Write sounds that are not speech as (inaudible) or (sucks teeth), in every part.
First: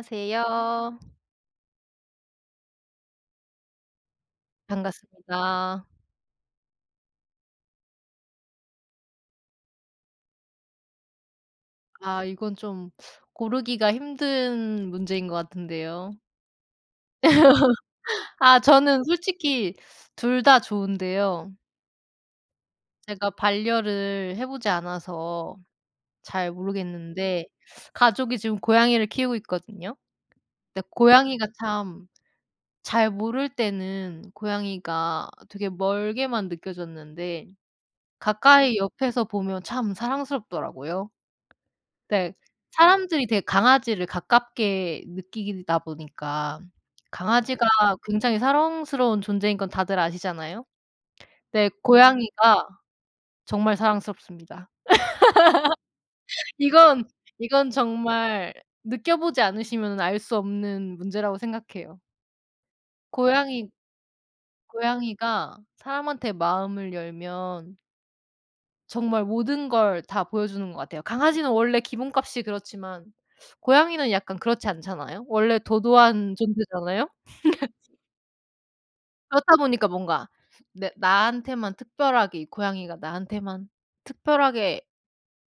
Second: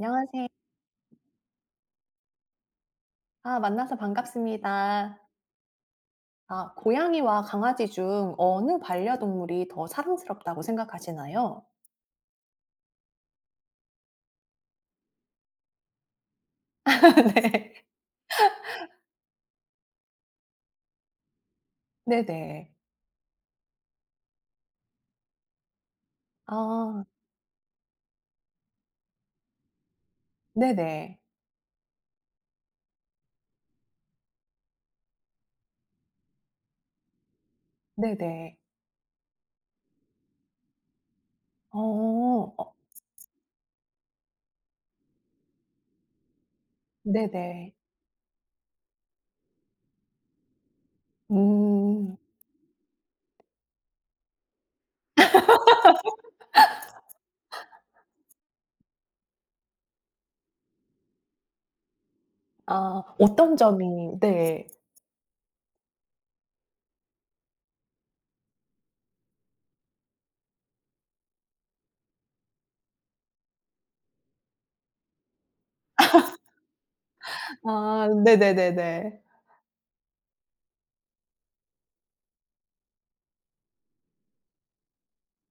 안녕하세 아 만나서 반갑습니다. 반갑습니다. 아 고양이와 강아지 중 어느 반려동물이 더 사랑스럽다고 생각하시나요? 아 이건 좀 (sucks teeth) 고르기가 힘든 문제인 것 같은데요. (laughs) 네. (laughs) 아 (laughs) 저는 솔직히 2 다 좋은데요. 네네. 제가 반려를 해 보지 않아서 잘 아. 모르겠는데 가족이 지금 고양이를 키우고 있거든요. 근데 네네. 고양이가, 참 잘 모를 때는 고양이가 되게 멀게만 느껴졌는데 네네. 가까이 옆에서 보면 참 사랑스럽더라고요. 네. 어. 어. 사람들이 되게 강아지를 가깝게 느끼다 보니까 강아지가 네네. 굉장히 사랑스러운 존재인 건 다들 아시잖아요. 네. 음. 고양이가 정말 사랑스럽습니다. (laughs) 이건, (laughs) 이건 정말 느껴보지 않으시면은 알 수 없는 문제라고 생각해요. 아 어떤 고양이 점이 네. 고양이가 사람한테 마음을 열면 정말 모든 걸 다 보여주는 것 같아요. 강아지는 원래 기본값이 그렇지만 고양이는 약간 그렇지 않잖아요. 원래 도도한 (laughs) 존재잖아요? (laughs) 아 네네네네. 그렇다 보니까 뭔가 내 나한테만 특별하게, 이 고양이가 나한테만 특별하게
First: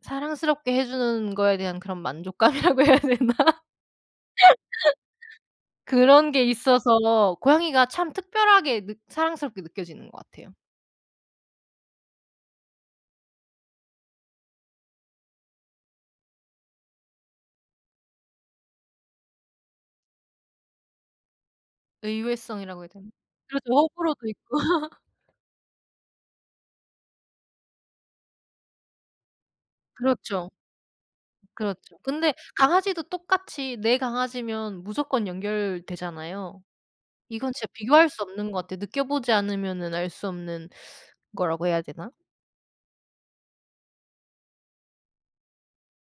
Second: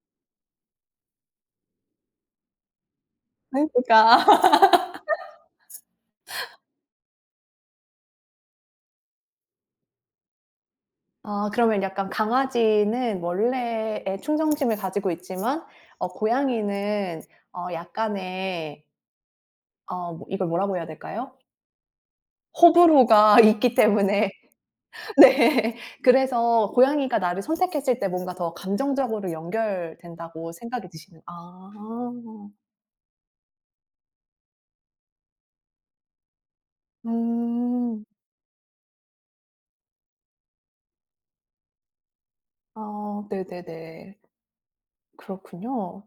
사랑스럽게 해 주는 거에 대한 그런 만족감이라고 해야 되나? 네. 그니까. (laughs) (laughs) 그런 게 있어서 고양이가 참 특별하게 느 사랑스럽게 느껴지는 것 같아요. 아 그러면 약간 강아지는 원래의 충성심을 가지고 있지만 어 고양이는 어 약간의 어 뭐 이걸 뭐라고 해야 될까요? 의외성이라고 해야 되나. 호불호가 그래서 있기 호불호도 때문에. 있고. 네. 그래서 고양이가 나를 선택했을 때 뭔가 더 감정적으로 그렇죠. 연결된다고 생각이 드시는 아. 그렇죠. 근데 강아지도 똑같이 내 강아지면 무조건 연결되잖아요. 이건 진짜 음. 비교할 수 없는 것 같아요. 느껴보지 않으면은 알 수 없는 거라고 해야 되나? 아 네네네. 그렇군요.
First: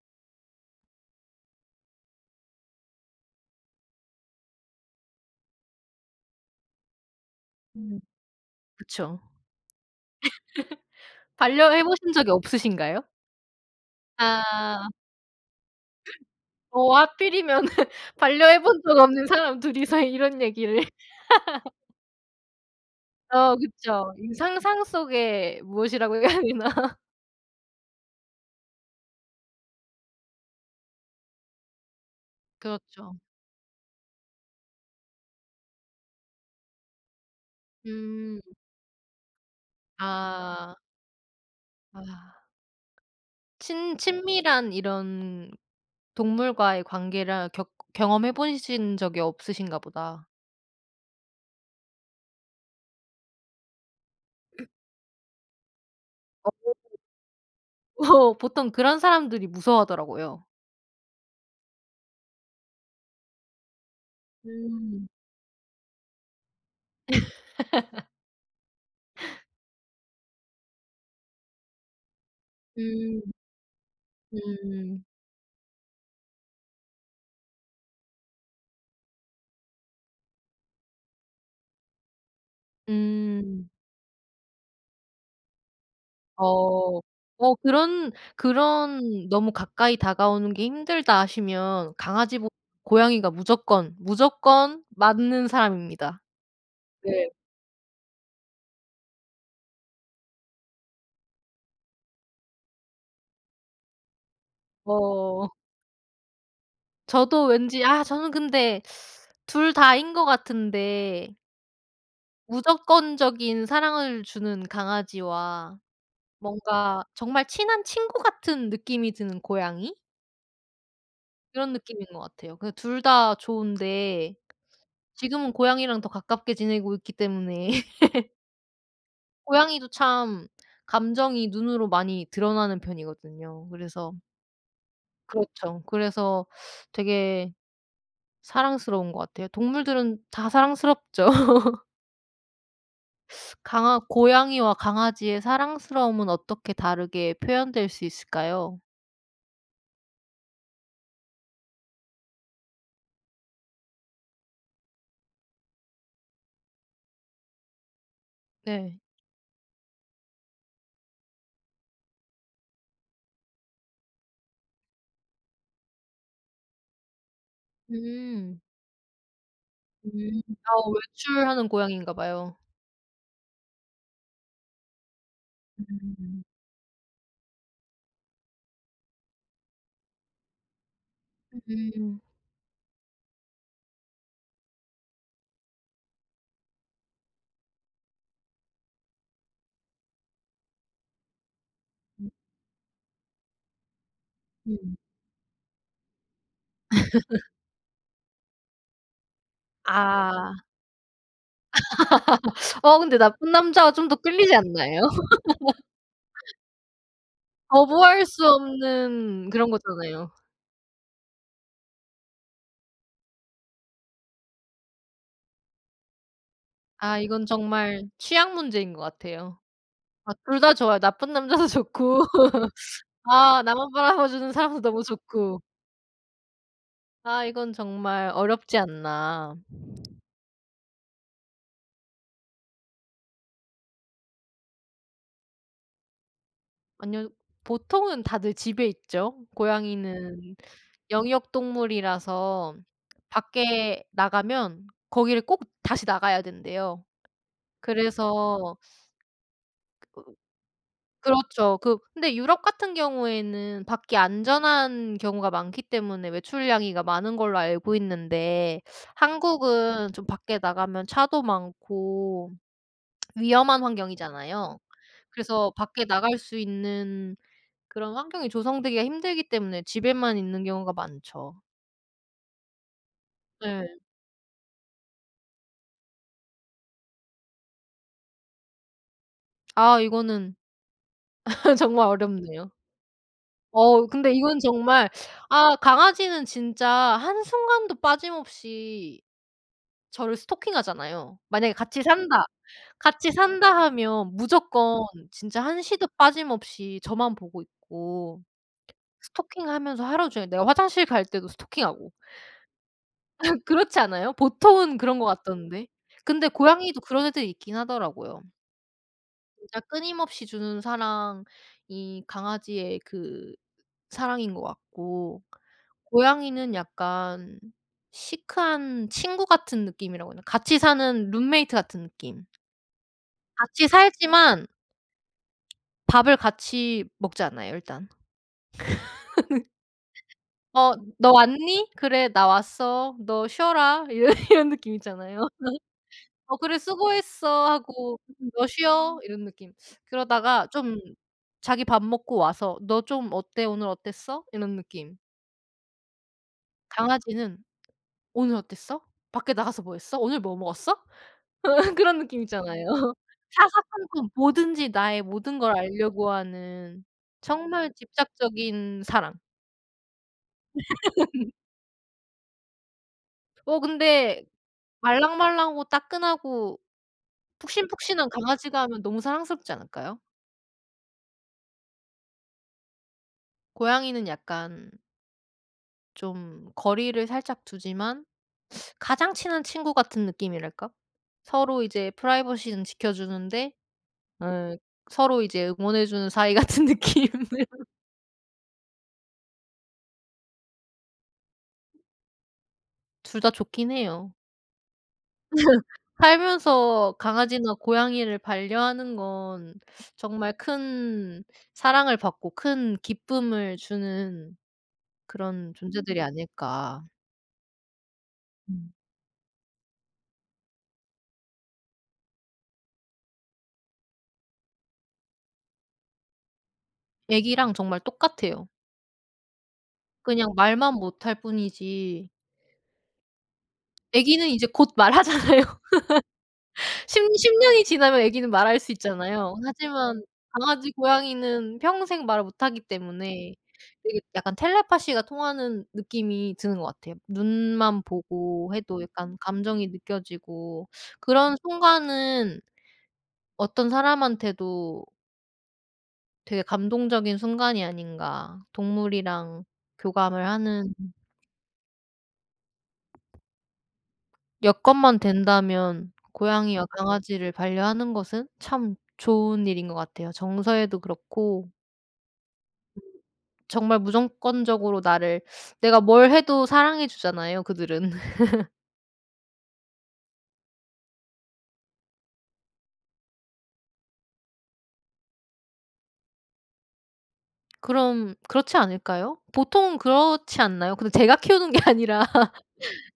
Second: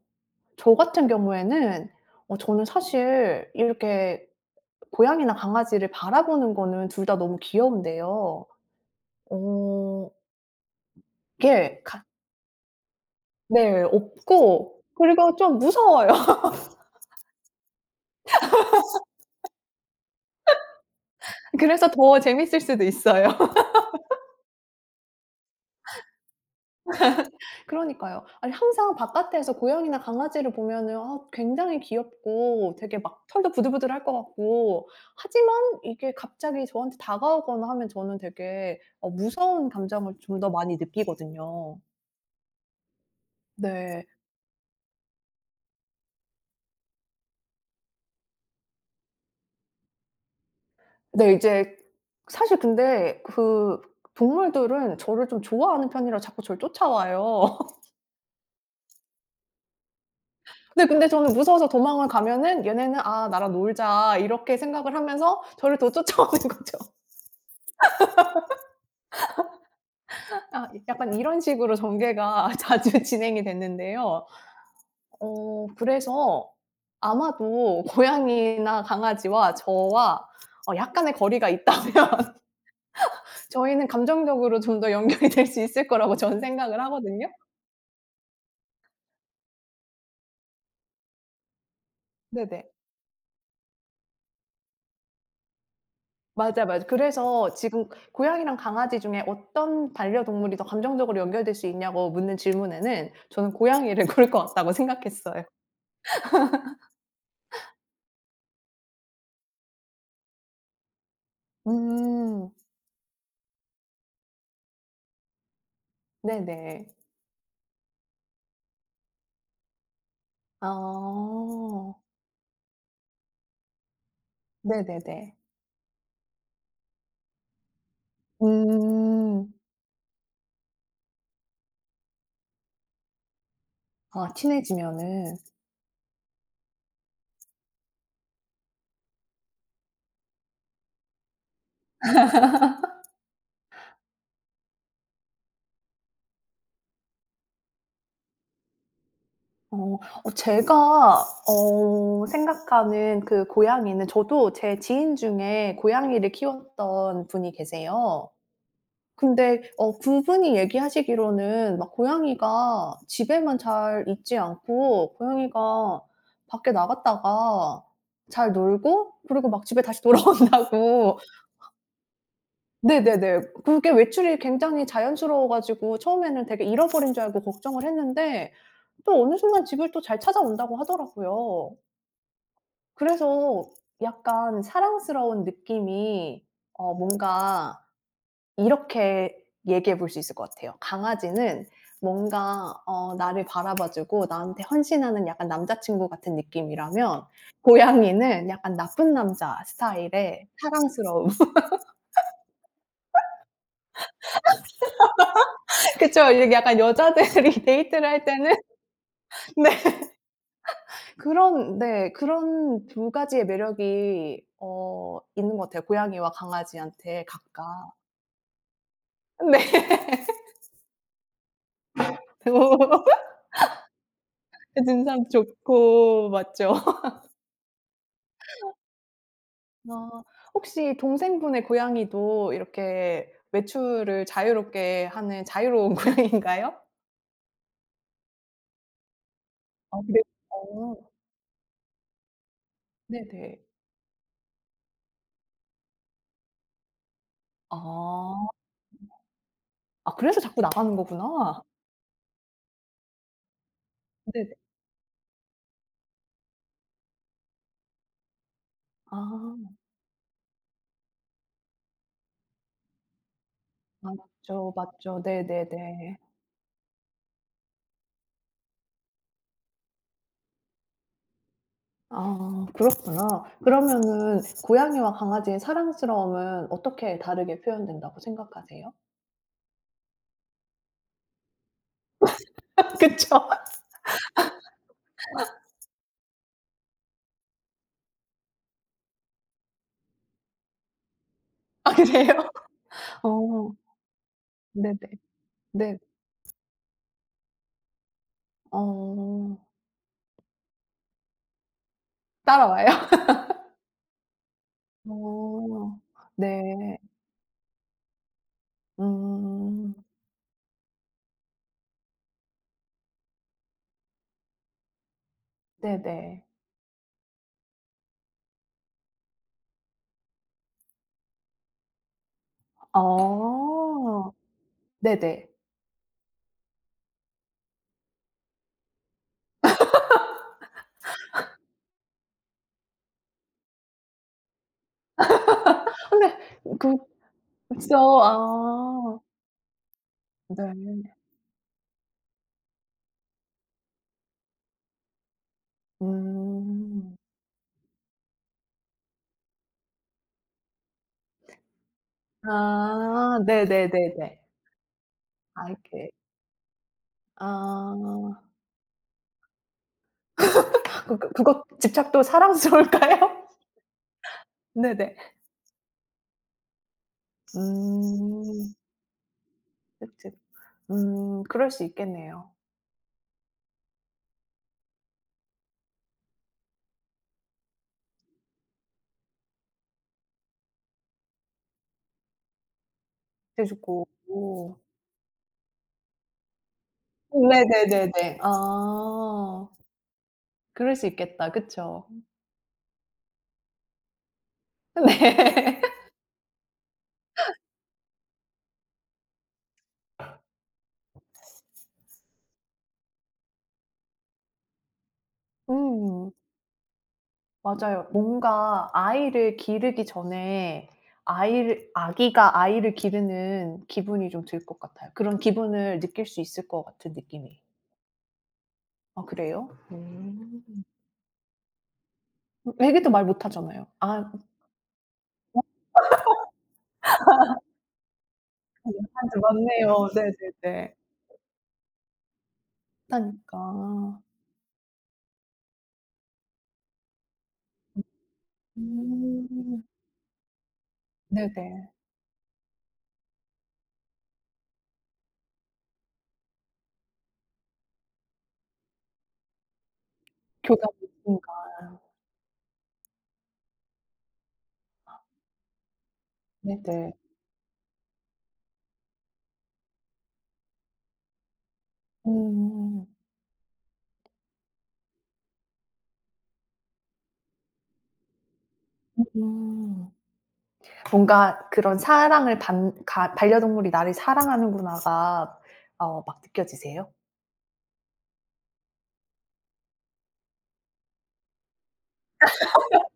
저 같은 경우에는 어 저는 사실 이렇게 고양이나 강아지를 바라보는 거는 둘 다 너무 음. 귀여운데요. 그쵸. 어. (laughs) 그게 같 반려해보신 적이 없으신가요? 네. 없고 아. 그리고 좀 무서워요. (laughs) 어 하필이면은 반려해 본 적 없는 사람 둘이서 이런 얘기를. (laughs) 그래서 더 재밌을 수도 있어요. 어 그쵸. 이 (laughs) 상상 속에 무엇이라고 해야 되나. (laughs) 그러니까요. 아니 항상 바깥에서 고양이나 강아지를 보면은 아 굉장히 귀엽고 되게 그렇죠. 막 털도 부들부들할 것 같고. 하지만 이게 갑자기 저한테 다가오거나 하면 저는 음. 되게 어 무서운 감정을 좀 더 아. 많이 느끼거든요. 아. 친 네. 친밀한 이런 동물과의 관계를 격 경험해 보신 적이 없으신가 보다. 네. 이제 사실 근데 그 음. 동물들은 저를 좀 좋아하는 편이라 자꾸 저를 (unintelligible) 쫓아와요. (laughs) (laughs) 보통 그런 사람들이 무서워하더라고요. 네. 근데 저는 무서워서 도망을 가면은 얘네는 '아 나랑 놀자.' 이렇게 생각을 음. 하면서 저를 더 쫓아오는 거죠. (laughs) (laughs) 아 이 약간 이런 식으로 전개가 자주 음 진행이 됐는데요. 음. 어 그래서 아마도 고양이나 강아지와 저와 어 약간의 거리가 있다면 음. 저희는 감정적으로 좀 더 연결이 될 수 있을 거라고 저는 생각을 어 하거든요. 뭐 그런, 그런 너무 가까이 다가오는게 힘들다 하시면 강아지 네네. 고양이가 무조건 무조건 맞는 사람입니다. 맞아요, 맞아 네. 그래서 지금 고양이랑 강아지 중에 어떤 반려동물이 더 감정적으로 연결될 수 있냐고 묻는 질문에는 저는 고양이를 고를 것 같다고 생각했어요. 어. 저도 (laughs) 왠지 아 저는 근데 (sucks teeth) 둘 다인거 같은데. 음. 무조건적인 사랑을 주는 강아지와 네네. 뭔가 정말 친한 친구 같은 느낌이 드는 고양이? 그런 어. 느낌인 것 같아요. 그 2 다 좋은데 네네네. 지금은 고양이랑 더 가깝게 지내고 있기 때문에. 음. 고양이도 참 감정이 눈으로 많이 드러나는 편이거든요. 그래서 아 친해지면은. 그렇죠. 그래서 되게 사랑스러운 것 같아요. 동물들은 다 사랑스럽죠. (laughs) 강아 고양이와 강아지의 사랑스러움은 어떻게 다르게 표현될 수 있을까요? 어 어 제가 어 생각하는 그 고양이는 저도 제 지인 중에 고양이를 키웠던 분이 계세요. 네. 근데 어 그분이 얘기하시기로는 막 고양이가 집에만 잘 있지 않고 고양이가 밖에 나갔다가 잘 음. 놀고 그리고 막 집에 다시 음 아 돌아온다고 외출하는 고양이인가 봐요. 네네네. 그게 외출이 굉장히 자연스러워 가지고 음. 처음에는 되게 잃어버린 줄 알고 걱정을 했는데 또 어느 순간 집을 또 잘 찾아온다고 하더라고요. 음. 그래서 약간 사랑스러운 느낌이 어 뭔가 이렇게 얘기해 볼 수 있을 것 같아요. 강아지는 음. 뭔가 어 나를 바라봐 주고 나한테 음. 헌신하는 약간 남자친구 같은 느낌이라면 (laughs) 고양이는 약간 나쁜 남자 스타일 아. 사랑스러움. (laughs) 어 근데 나쁜 남자가 좀 더 끌리지 않나요? (laughs) (laughs) 그쵸. 이게 약간 여자들이 데이트를 할 거부할 수 때는 없는 네 그런 거잖아요. 그런 네 그런 2 가지의 매력이 어 있는 것 같아요, 고양이와 아 강아지한테 이건 각각. 정말 취향 문제인 것 같아요. 네. 아 2 다 좋아요 나쁜 남자도 좋고 (laughs) 아 나만 바라봐 주는 사람도 그 너무 진상 좋고. 좋고 맞죠? (laughs) 아 이건 정말 어렵지 않나. 어 혹시 동생분의 고양이도 이렇게 외출을 자유롭게 하는 자유로운 고양이인가요? 아니요. 보통은 다들 집에 있죠. 아 네. 고양이는 어. 영역 동물이라서 네네. 밖에 나가면 거기를 꼭 다시 나가야 된대요. 아. 그래서 아 으 그래서 자꾸 나가는 거구나. 그렇죠. 그 근데 유럽 같은 경우에는 밖이 네네. 안전한 경우가 많기 때문에 외출냥이가 많은 걸로 알고 있는데 아. 한국은 좀 밖에 나가면 차도 많고 위험한 아 맞죠, 환경이잖아요. 맞죠. 그래서 밖에 네네네. 나갈 수 있는 그런 환경이 조성되기가 힘들기 때문에 집에만 있는 경우가 많죠. 아 그렇구나. 네. 그러면은 고양이와 강아지의 사랑스러움은 어떻게 다르게 표현된다고 생각하세요? 아 이거는 (laughs) 정말 어렵네요. (laughs) 그쵸. 어 근데 이건 정말 아 (laughs) 강아지는 진짜 한순간도 빠짐없이 저를 스토킹하잖아요. 만약에 아 '같이 산다. 그래요? 같이 어 산다.' 하면 네네 무조건 진짜 네. 한시도 빠짐없이 저만 보고 있고 어. 스토킹하면서 하루 종일. 내가 화장실 갈 때도 스토킹하고. 따라와요? (laughs) (laughs) 그렇지 않아요? 보통은 그런 것 같던데 어 근데 네. 고양이도 그런 애들이 있긴 하더라고요. 진짜 음. 끊임없이 주는 사랑이 강아지의 그 사랑인 거 같고 네네. 고양이는 약간 시크한 친구 같은 느낌이라고 해야 되나 같이 사는 룸메이트 같은 느낌. 같이 아 살지만 네네. 밥을 같이 먹지 않아요 일단. (laughs) "어 너 (laughs) 왔니?" "그래, 나 왔어." "너 쉬어라." 이러 이런 느낌 있잖아요. (laughs) 근데 "어 그래. 그 수고했어." 진짜 하고 "너 쉬어." 아. 이런 느낌. 그러다가 좀 네. 자기 밥 먹고 와서 "너 좀 어때? 오늘 어땠어?" 이런 느낌. 음. 강아지는 "오늘 어땠어? 밖에 나가서 뭐 했어? 오늘 뭐 먹었어?" (laughs) 그런 느낌 있잖아요. 아 사사건건 네네네네. 뭐든지 나의 모든 아 걸 이렇게 알려고 하는 정말 아. 집착적인 사랑. (laughs) 그러니까 (laughs) 그거 집착도 사랑스러울까요? 어 근데 네네. 말랑말랑하고 따끈하고 푹신푹신한 음. 강아지가 하면 너무 사랑스럽지 않을까요? 어째 음 그럴 수 있겠네요. 고양이는 약간 좀 거리를 살짝 두지만 가장 친한 친구 같은 느낌이랄까? 서로 이제 프라이버시는 해 지켜주는데 주고 어 오. 서로 이제 응원해 주는 사이 같은 느낌. 음. (laughs) 네네네네. 아. 그럴 수 있겠다. 그쵸? 둘 다 좋긴 해요. 네. (laughs) (laughs) 살면서 강아지나 고양이를 반려하는 건 정말 큰 사랑을 받고 큰 기쁨을 주는 그런 존재들이 음. 아닐까. 맞아요. 뭔가 음. 아이를 기르기 전에 아이를 아기가 아이를 기르는 기분이 좀 들 것 같아요. 그런 기분을 느낄 수 있을 것 같은 느낌이. 아기랑 정말 똑같아요. 아 그래요? 그냥 음. 말만 못 할 뿐이지. 음. 아기도 말 못하잖아요. 아 음 아기는 이제 곧 말하잖아요. 어. (laughs) (laughs) 10- 10 아. 년이 지나면 애기는 말 할 어 수 강아지, 있잖아요. 맞네요. 하지만 강아지, 네네네. 고양이는 평생 말을 못 하기 때문에 되게 못하니까. 약간 텔레파시가 통하는 느낌이 드는 것 같아요. 눈만 음. 보고 해도 약간 음. 감정이 느껴지고 그런 네네. 순간은 어떤 사람한테도 되게 감동적인 순간이 아닌가, 동물이랑 교감을 하는 교감하는 음. 순간. 여건만 아. 된다면 고양이와 네네. 강아지를 반려하는 것은 참 좋은 일인 것 같아요 정서에도 그렇고 음. 음...정말 무조건적으로 나를, 내가 뭘 해도 사랑해 주잖아요 그들은. (laughs) 으흠. 뭔가 그런 사랑을 받 가 '반려동물이 나를 사랑하는구나.'가 어 막 느껴지세요? 그럼 그렇지 않을까요? 보통은 그렇지 않나요? 근데 제가 키우는 게 아니라 (laughs)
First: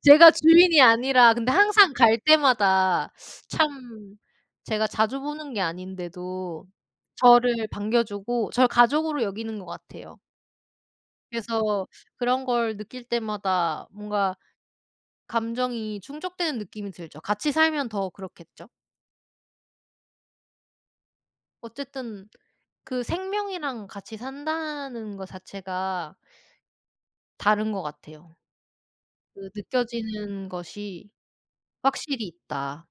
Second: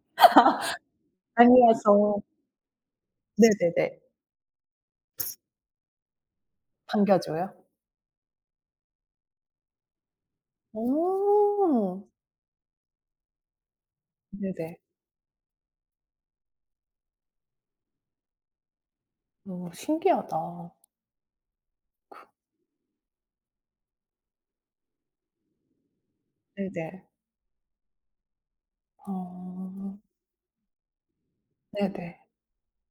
제가 주인이 아니라 아. 근데 항상 갈 아니어서. 때마다 네네네. 참 제가 자주 보는 게 아닌데도 반겨줘요? 저를 반겨주고 절 가족으로 여기는 것 같아요. 그래서 어. 그런 걸 느낄 때마다 뭔가 네네. 감정이 충족되는 느낌이 들죠. 같이 살면 더 그렇겠죠? 어 신기하다. 그 어쨌든 그 생명이랑 같이 산다는 거 자체가 네네. 다른 것 같아요. 그 어. 느껴지는 것이 네네. 확실히 있다.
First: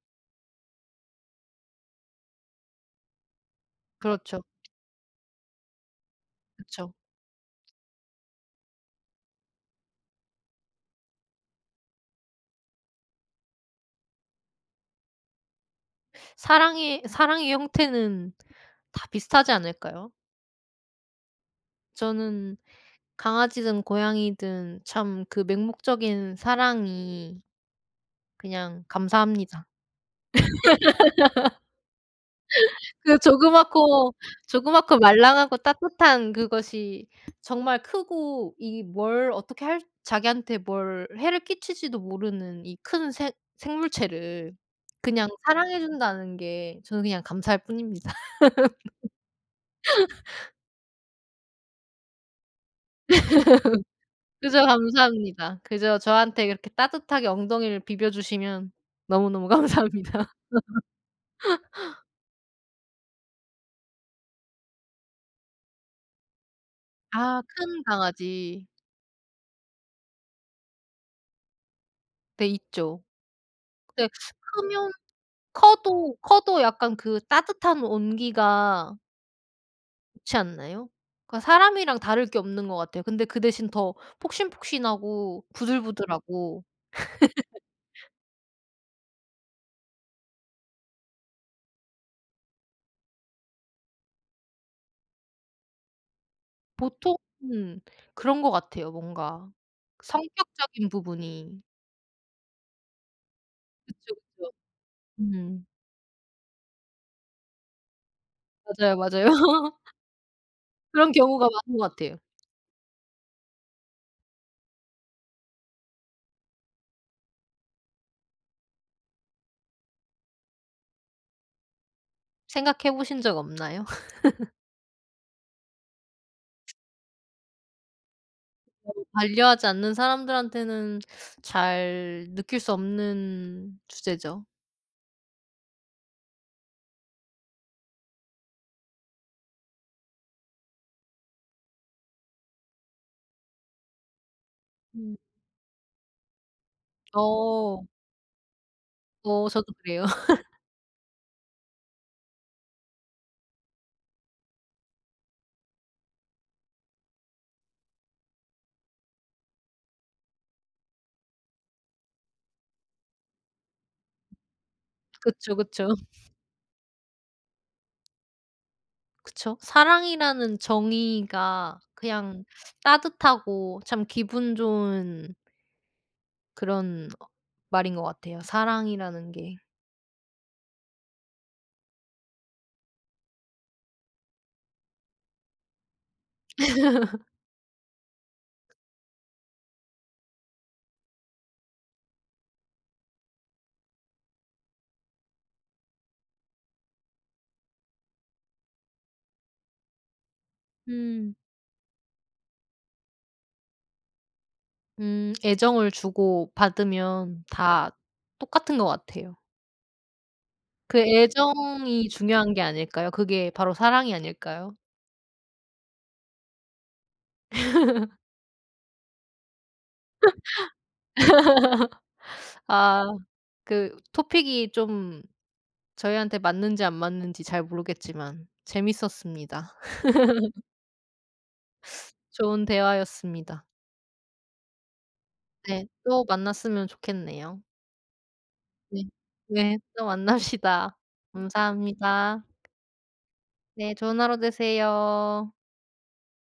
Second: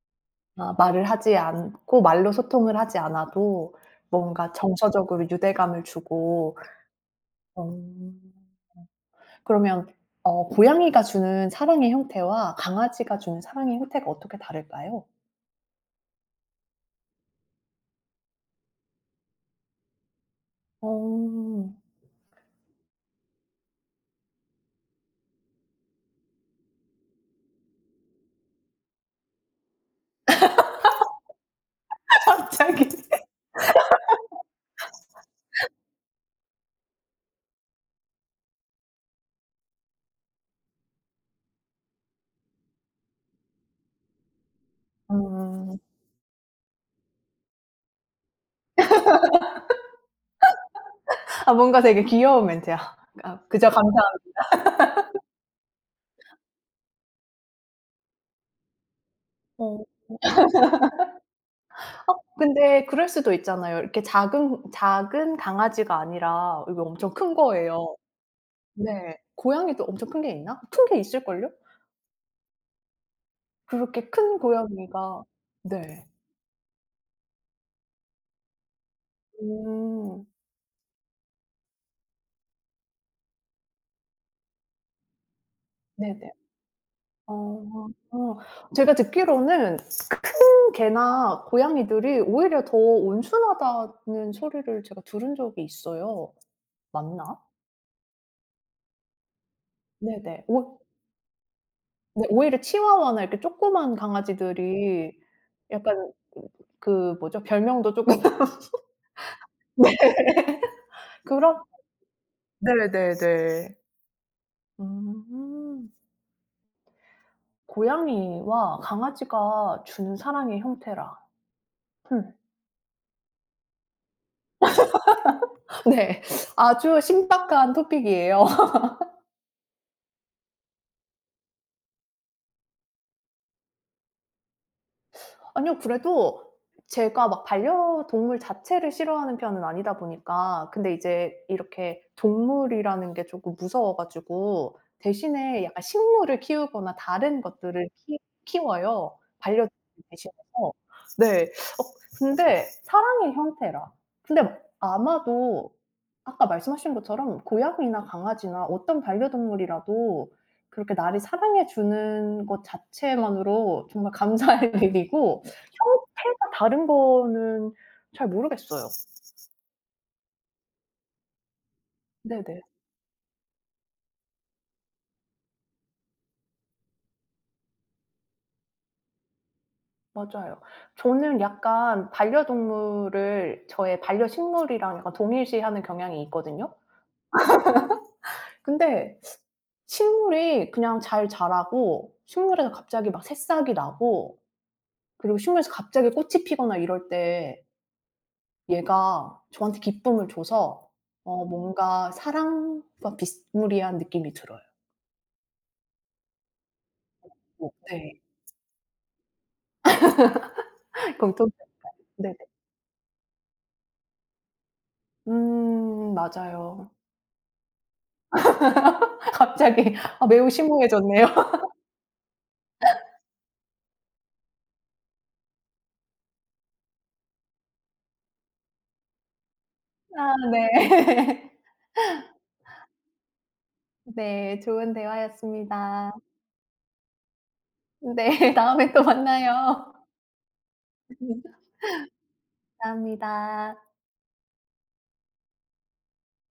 아 말을 하지 않고 말로 소통을 하지 않아도 그렇죠. 뭔가 정서적으로 유대감을 주고 그쵸. 어. 어 그러면 어 고양이가 주는 사랑의 형태와 강아지가 주는 사랑의 형태가 어떻게 다를까요? 사랑의, 사랑의 형태는 다 비슷하지 않을까요? 어. 저는 강아지든 고양이든 참 그 맹목적인 사랑이 그냥 감사합니다. (laughs) (laughs) 갑자기. 그 조그맣고, 조그맣고 말랑하고 (laughs) 따뜻한 그것이 정말 크고 이 뭘 어떻게 할 자기한테 뭘 해를 끼칠지도 모르는 이 큰 생 생물체를 그냥 사랑해 음. 준다는 게 저는 그냥 감사할 뿐입니다. (laughs) 아 뭔가 되게 귀여운 멘트야. "아 그저 감사합니다." (laughs) 그저 감사합니다. 그저 저한테 그렇게 따뜻하게 엉덩이를 비벼 주시면 너무너무 어 어. 감사합니다. (laughs) (laughs) 어 근데 그럴 수도 있잖아요. 이렇게 작은 작은 강아지가 아니라 이게 엄청 큰 아 큰 거예요. 강아지. 네. 고양이도 엄청 큰 게 있나? 큰 게 있을 걸요? 네 있죠. 근데 그렇게 큰 크면 고양이가 네. 커도, 커도 약간 그 따뜻한 온기가 오. 그렇지 않나요? 그 사람이랑 다를 게 없는 것 같아요. 근데 그 대신 더 폭신폭신하고 네네. 부들부들하고. (laughs) 어. 어. 제가 듣기로는 큰 개나 고양이들이 오히려 더 온순하다는 소리를 제가 들은 적이 있어요. 보통 맞나? 음 그런 것 같아요 뭔가 네네. 오 성격적인 부분이. 네 오히려 치와와나 이렇게 쪼끄만 그쵸, 그쵸. 강아지들이 음. 약간 으 그 뭐죠? 별명도 쪼끔 맞아요, 맞아요. (laughs) 네. 그런 (laughs) 경우가 그런 많은 것 같아요. 네네네. 음. 고양이와 강아지가 주는 사랑의 형태라. 흠. 생각해 보신 적 없나요? (laughs) (laughs) 네. 아주 신박한 토픽이에요. (unintelligible) (laughs) 반려하지 않는 사람들한테는 잘 느낄 수 없는 주제죠. 아니요. 그래도 제가 막 반려동물 자체를 싫어하는 편은 아니다 보니까 근데 이제 이렇게 동물이라는 게 쪼끔 무서워 가지고 음. 대신에 약간 식물을 키우거나 다른 어. 것들을 키 키워요, 어 반려 (unintelligible) 을 저도 그래요. 대신해서. 네. 어 근데 사랑의 형태라. 근데 아마도 아까 말씀하신 것처럼 고양이나 강아지나 어떤 반려동물이라도 그렇게 나를 사랑해 주는 것 자체만으로 정말 감사할 일이고 그쵸, 그쵸. 형태가 다른 거는 잘 모르겠어요. 그쵸. 사랑이라는 정의가 그냥 네네. 따뜻하고 참 기분 좋은 그런 어 말인 것 같아요, 사랑이라는 게. 맞아요. 저는 약간 반려동물을 저의 반려식물이랑 약간 동일시하는 경향이 있거든요. (laughs) (laughs) 근데 식물이 그냥 잘 자라고 식물에서 갑자기 막 새싹이 나고 그리고 식물에서 갑자기 꽃이 피거나 이럴 때 얘가 저한테 기쁨을 줘서 음. 어 뭔가 사랑과 비스무리한 느낌이 들어요. 음 애정을 주고받으면 어 어 다 네. 똑같은 것 같아요. 그 (laughs) 공통 약간 애정이 네네. 중요한 게 아닐까요? 그게 바로 사랑이 아닐까요? 음 맞아요. (laughs) (laughs) 갑자기 아 매우 심오해졌네요. (laughs) 아. 그 토픽이 좀 저희한테 맞는지 안 맞는지 잘 모르겠지만 재밌었습니다. 아 (laughs) 네. 좋은 대화였습니다. 네. 좋은 네. 대화였습니다. 또 만났으면 좋겠네요. 네. 다음에 네. 또 네. 만나요. 또 만납시다. (unintelligible) 감사합니다. 감사합니다. 네. 좋은 하루 되세요.